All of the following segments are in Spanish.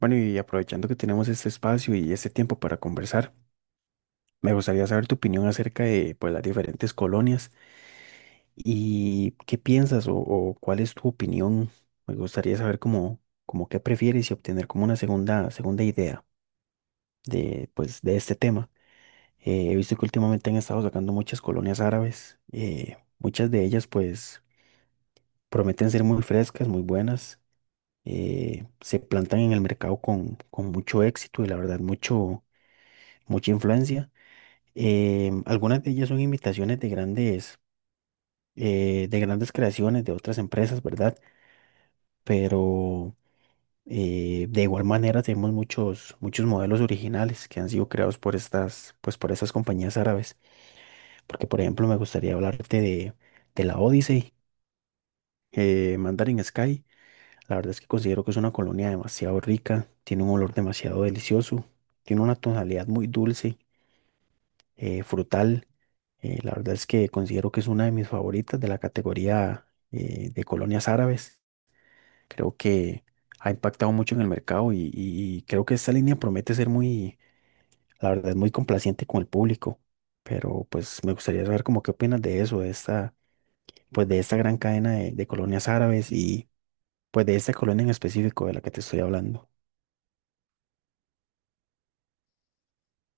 Bueno, y aprovechando que tenemos este espacio y este tiempo para conversar, me gustaría saber tu opinión acerca de, pues, las diferentes colonias y qué piensas o cuál es tu opinión. Me gustaría saber cómo, cómo qué prefieres y obtener como una segunda idea de, pues, de este tema. He visto que últimamente han estado sacando muchas colonias árabes. Muchas de ellas pues prometen ser muy frescas, muy buenas. Se plantan en el mercado con mucho éxito y la verdad mucho, mucha influencia. Algunas de ellas son imitaciones de grandes creaciones de otras empresas, ¿verdad? Pero de igual manera tenemos muchos, muchos modelos originales que han sido creados por estas, pues por estas compañías árabes. Porque, por ejemplo, me gustaría hablarte de la Odyssey, Mandarin Sky. La verdad es que considero que es una colonia demasiado rica, tiene un olor demasiado delicioso, tiene una tonalidad muy dulce, frutal. La verdad es que considero que es una de mis favoritas de la categoría, de colonias árabes. Creo que ha impactado mucho en el mercado y creo que esta línea promete ser muy, la verdad, muy complaciente con el público. Pero pues me gustaría saber como qué opinas de eso, de esta, pues de esta gran cadena de colonias árabes y pues de esta colonia en específico de la que te estoy hablando.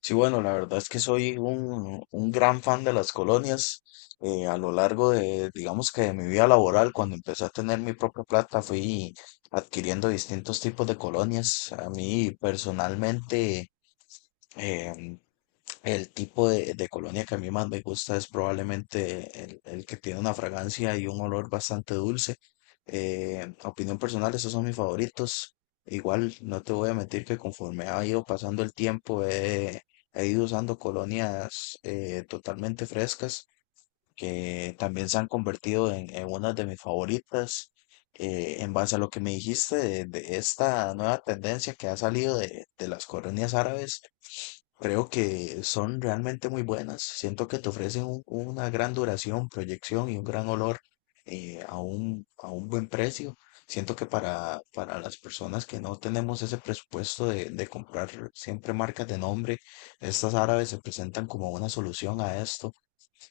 Sí, bueno, la verdad es que soy un gran fan de las colonias. A lo largo de, digamos que de mi vida laboral, cuando empecé a tener mi propia plata, fui adquiriendo distintos tipos de colonias. A mí personalmente, em, el tipo de colonia que a mí más me gusta es probablemente el que tiene una fragancia y un olor bastante dulce. Opinión personal, esos son mis favoritos. Igual, no te voy a mentir que conforme ha ido pasando el tiempo, he ido usando colonias totalmente frescas que también se han convertido en una de mis favoritas. En base a lo que me dijiste de esta nueva tendencia que ha salido de las colonias árabes. Creo que son realmente muy buenas. Siento que te ofrecen una gran duración, proyección y un gran olor a un buen precio. Siento que para las personas que no tenemos ese presupuesto de comprar siempre marcas de nombre, estas árabes se presentan como una solución a esto.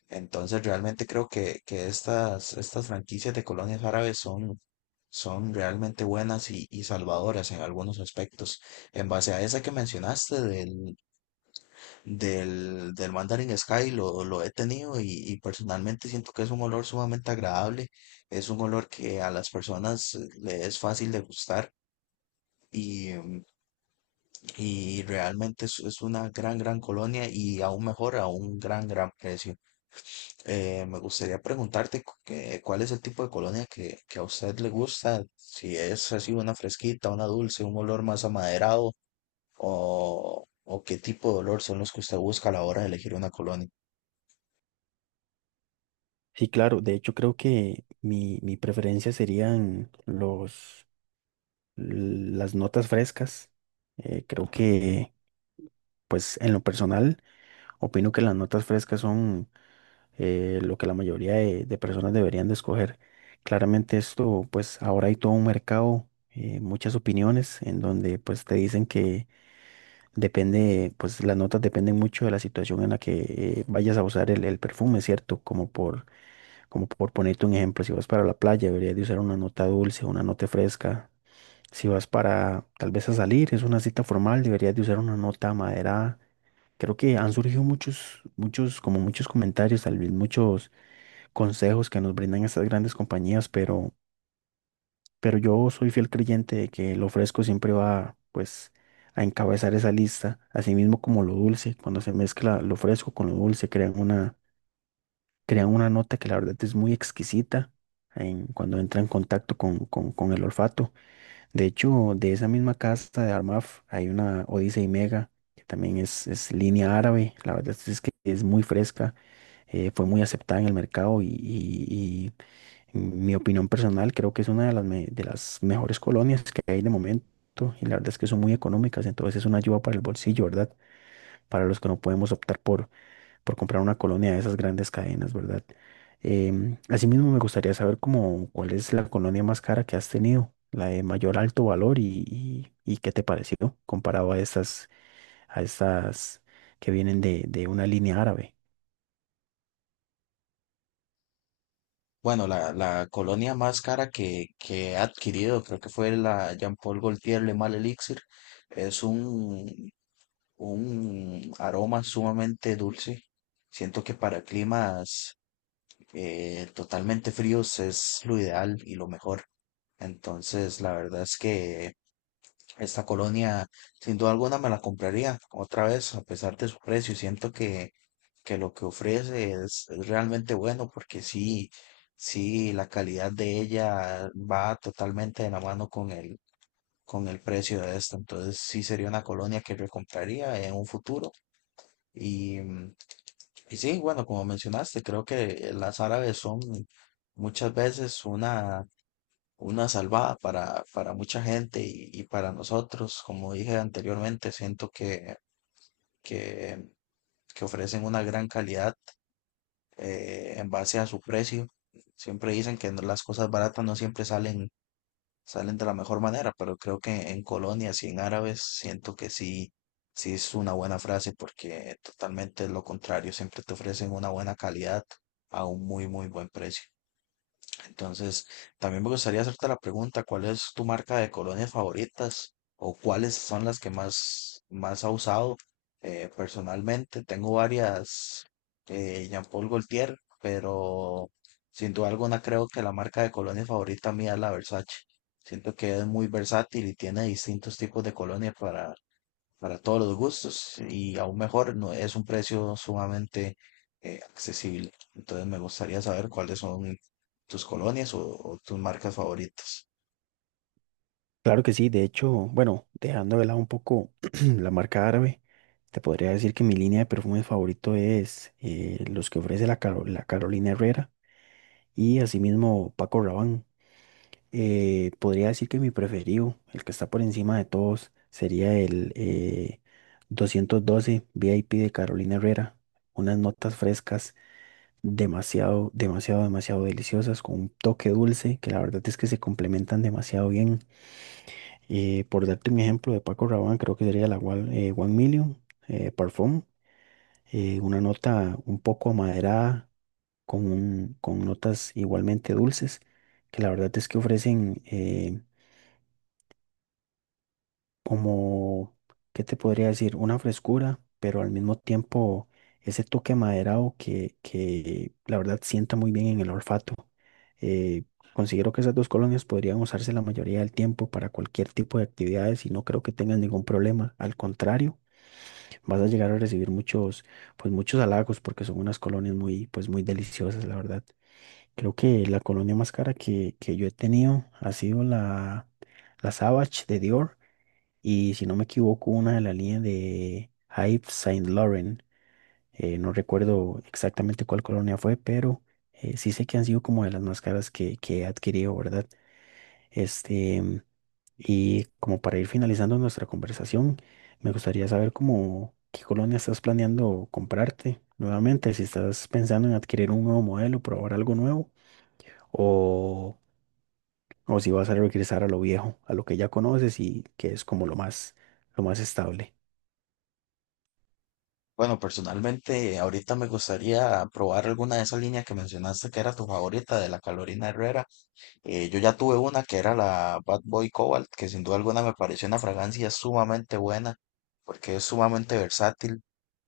Entonces realmente creo que estas, estas franquicias de colonias árabes son, son realmente buenas y salvadoras en algunos aspectos. En base a esa que mencionaste del, del Mandarin Sky lo he tenido y personalmente siento que es un olor sumamente agradable, es un olor que a las personas le es fácil de gustar y, y realmente es una gran, gran colonia y aún mejor a un gran, gran precio. Me gustaría preguntarte cuál es el tipo de colonia que a usted le gusta, si es así una fresquita, una dulce, un olor más amaderado o qué tipo de olor son los que usted busca a la hora de elegir una colonia. Sí, claro, de hecho creo que mi preferencia serían los las notas frescas. Creo que, pues en lo personal, opino que las notas frescas son, lo que la mayoría de personas deberían de escoger. Claramente esto, pues ahora hay todo un mercado, muchas opiniones en donde pues te dicen que depende, pues las notas dependen mucho de la situación en la que, vayas a usar el perfume, ¿cierto? Como por ponerte un ejemplo, si vas para la playa, deberías de usar una nota dulce, una nota fresca. Si vas para tal vez a salir, es una cita formal, deberías de usar una nota maderada. Creo que han surgido muchos, muchos, como muchos comentarios, tal vez muchos consejos que nos brindan estas grandes compañías, pero yo soy fiel creyente de que lo fresco siempre va, pues, a encabezar esa lista, así mismo como lo dulce, cuando se mezcla lo fresco con lo dulce, crean una nota que la verdad es muy exquisita en, cuando entra en contacto con el olfato. De hecho, de esa misma casta de Armaf hay una Odyssey Mega, que también es línea árabe. La verdad es que es muy fresca, fue muy aceptada en el mercado y en mi opinión personal creo que es una de las, me- de las mejores colonias que hay de momento. Y la verdad es que son muy económicas, entonces es una ayuda para el bolsillo, ¿verdad? Para los que no podemos optar por comprar una colonia de esas grandes cadenas, ¿verdad? Asimismo, me gustaría saber cómo, cuál es la colonia más cara que has tenido, la de mayor alto valor y qué te pareció comparado a estas que vienen de una línea árabe. Bueno, la colonia más cara que he adquirido, creo que fue la Jean-Paul Gaultier Le Mal Elixir. Es un aroma sumamente dulce. Siento que para climas totalmente fríos es lo ideal y lo mejor. Entonces, la verdad es que esta colonia, sin duda alguna, me la compraría otra vez, a pesar de su precio. Siento que lo que ofrece es realmente bueno, porque sí, sí, la calidad de ella va totalmente de la mano con el precio de esta. Entonces, sí sería una colonia que recompraría en un futuro. Y, mm, y sí, bueno, como mencionaste, creo que las árabes son muchas veces una salvada para mucha gente y para nosotros. Como dije anteriormente, siento que, que ofrecen una gran calidad en base a su precio. Siempre dicen que las cosas baratas no siempre salen, salen de la mejor manera, pero creo que en colonias y en árabes siento que sí, sí es una buena frase porque totalmente es lo contrario, siempre te ofrecen una buena calidad a un muy, muy buen precio. Entonces, también me gustaría hacerte la pregunta, ¿cuál es tu marca de colonias favoritas o cuáles son las que más, más ha usado personalmente? Tengo varias Jean Paul Gaultier, pero sin duda alguna creo que la marca de colonias favorita mía es la Versace. Siento que es muy versátil y tiene distintos tipos de colonias para todos los gustos y aún mejor, no, es un precio sumamente accesible. Entonces me gustaría saber cuáles son tus colonias o tus marcas favoritas. Claro que sí, de hecho, bueno, dejando de lado un poco la marca árabe, te podría decir que mi línea de perfumes favorito es, los que ofrece la, Caro- la Carolina Herrera y asimismo Paco Rabanne. Podría decir que mi preferido, el que está por encima de todos, sería el 212 VIP de Carolina Herrera. Unas notas frescas, demasiado, demasiado, demasiado deliciosas, con un toque dulce, que la verdad es que se complementan demasiado bien. Por darte un ejemplo de Paco Rabanne, creo que sería la One, One Million, Parfum. Una nota un poco amaderada, con, un- con notas igualmente dulces, que la verdad es que ofrecen... como, ¿qué te podría decir? Una frescura, pero al mismo tiempo ese toque maderado que la verdad sienta muy bien en el olfato. Eh, Considero que esas dos colonias podrían usarse la mayoría del tiempo para cualquier tipo de actividades y no creo que tengas ningún problema. Al contrario, vas a llegar a recibir muchos, pues muchos halagos porque son unas colonias muy, pues muy deliciosas, la verdad. Creo que la colonia más cara que yo he tenido ha sido la, la Savage de Dior y si no me equivoco, una de la línea de Hype Saint Laurent, no recuerdo exactamente cuál colonia fue, pero sí sé que han sido como de las más caras que he adquirido, ¿verdad? Este, y como para ir finalizando nuestra conversación, me gustaría saber cómo, qué colonia estás planeando comprarte nuevamente, si estás pensando en adquirir un nuevo modelo, probar algo nuevo, o, o si vas a regresar a lo viejo, a lo que ya conoces y que es como lo más estable. Bueno, personalmente, ahorita me gustaría probar alguna de esas líneas que mencionaste que era tu favorita de la Carolina Herrera. Yo ya tuve una que era la Bad Boy Cobalt, que sin duda alguna me pareció una fragancia sumamente buena porque es sumamente versátil.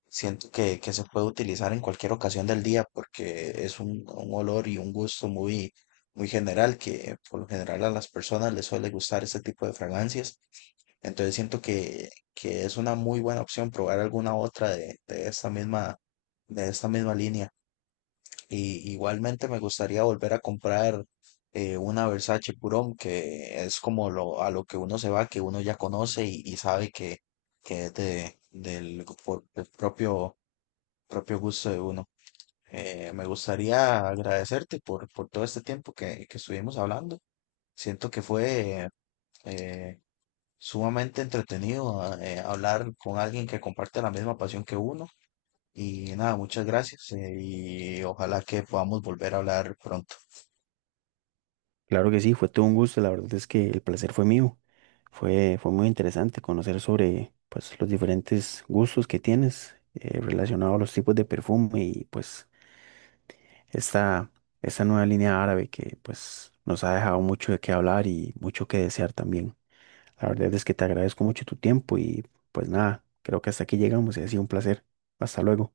Siento que se puede utilizar en cualquier ocasión del día porque es un olor y un gusto muy, muy general que por lo general a las personas les suele gustar este tipo de fragancias. Entonces siento que es una muy buena opción probar alguna otra de esta misma línea. Y igualmente me gustaría volver a comprar una Versace Purón que es como lo, a lo que uno se va, que uno ya conoce y sabe que es de, del propio propio gusto de uno. Me gustaría agradecerte por todo este tiempo que estuvimos hablando. Siento que fue eh, sumamente entretenido hablar con alguien que comparte la misma pasión que uno. Y nada, muchas gracias y ojalá que podamos volver a hablar pronto. Claro que sí, fue todo un gusto. La verdad es que el placer fue mío. Fue muy interesante conocer sobre, pues, los diferentes gustos que tienes, relacionado a los tipos de perfume y pues esta, esta nueva línea árabe que pues nos ha dejado mucho de qué hablar y mucho que desear también. La verdad es que te agradezco mucho tu tiempo y pues nada, creo que hasta aquí llegamos y ha sido un placer. Hasta luego.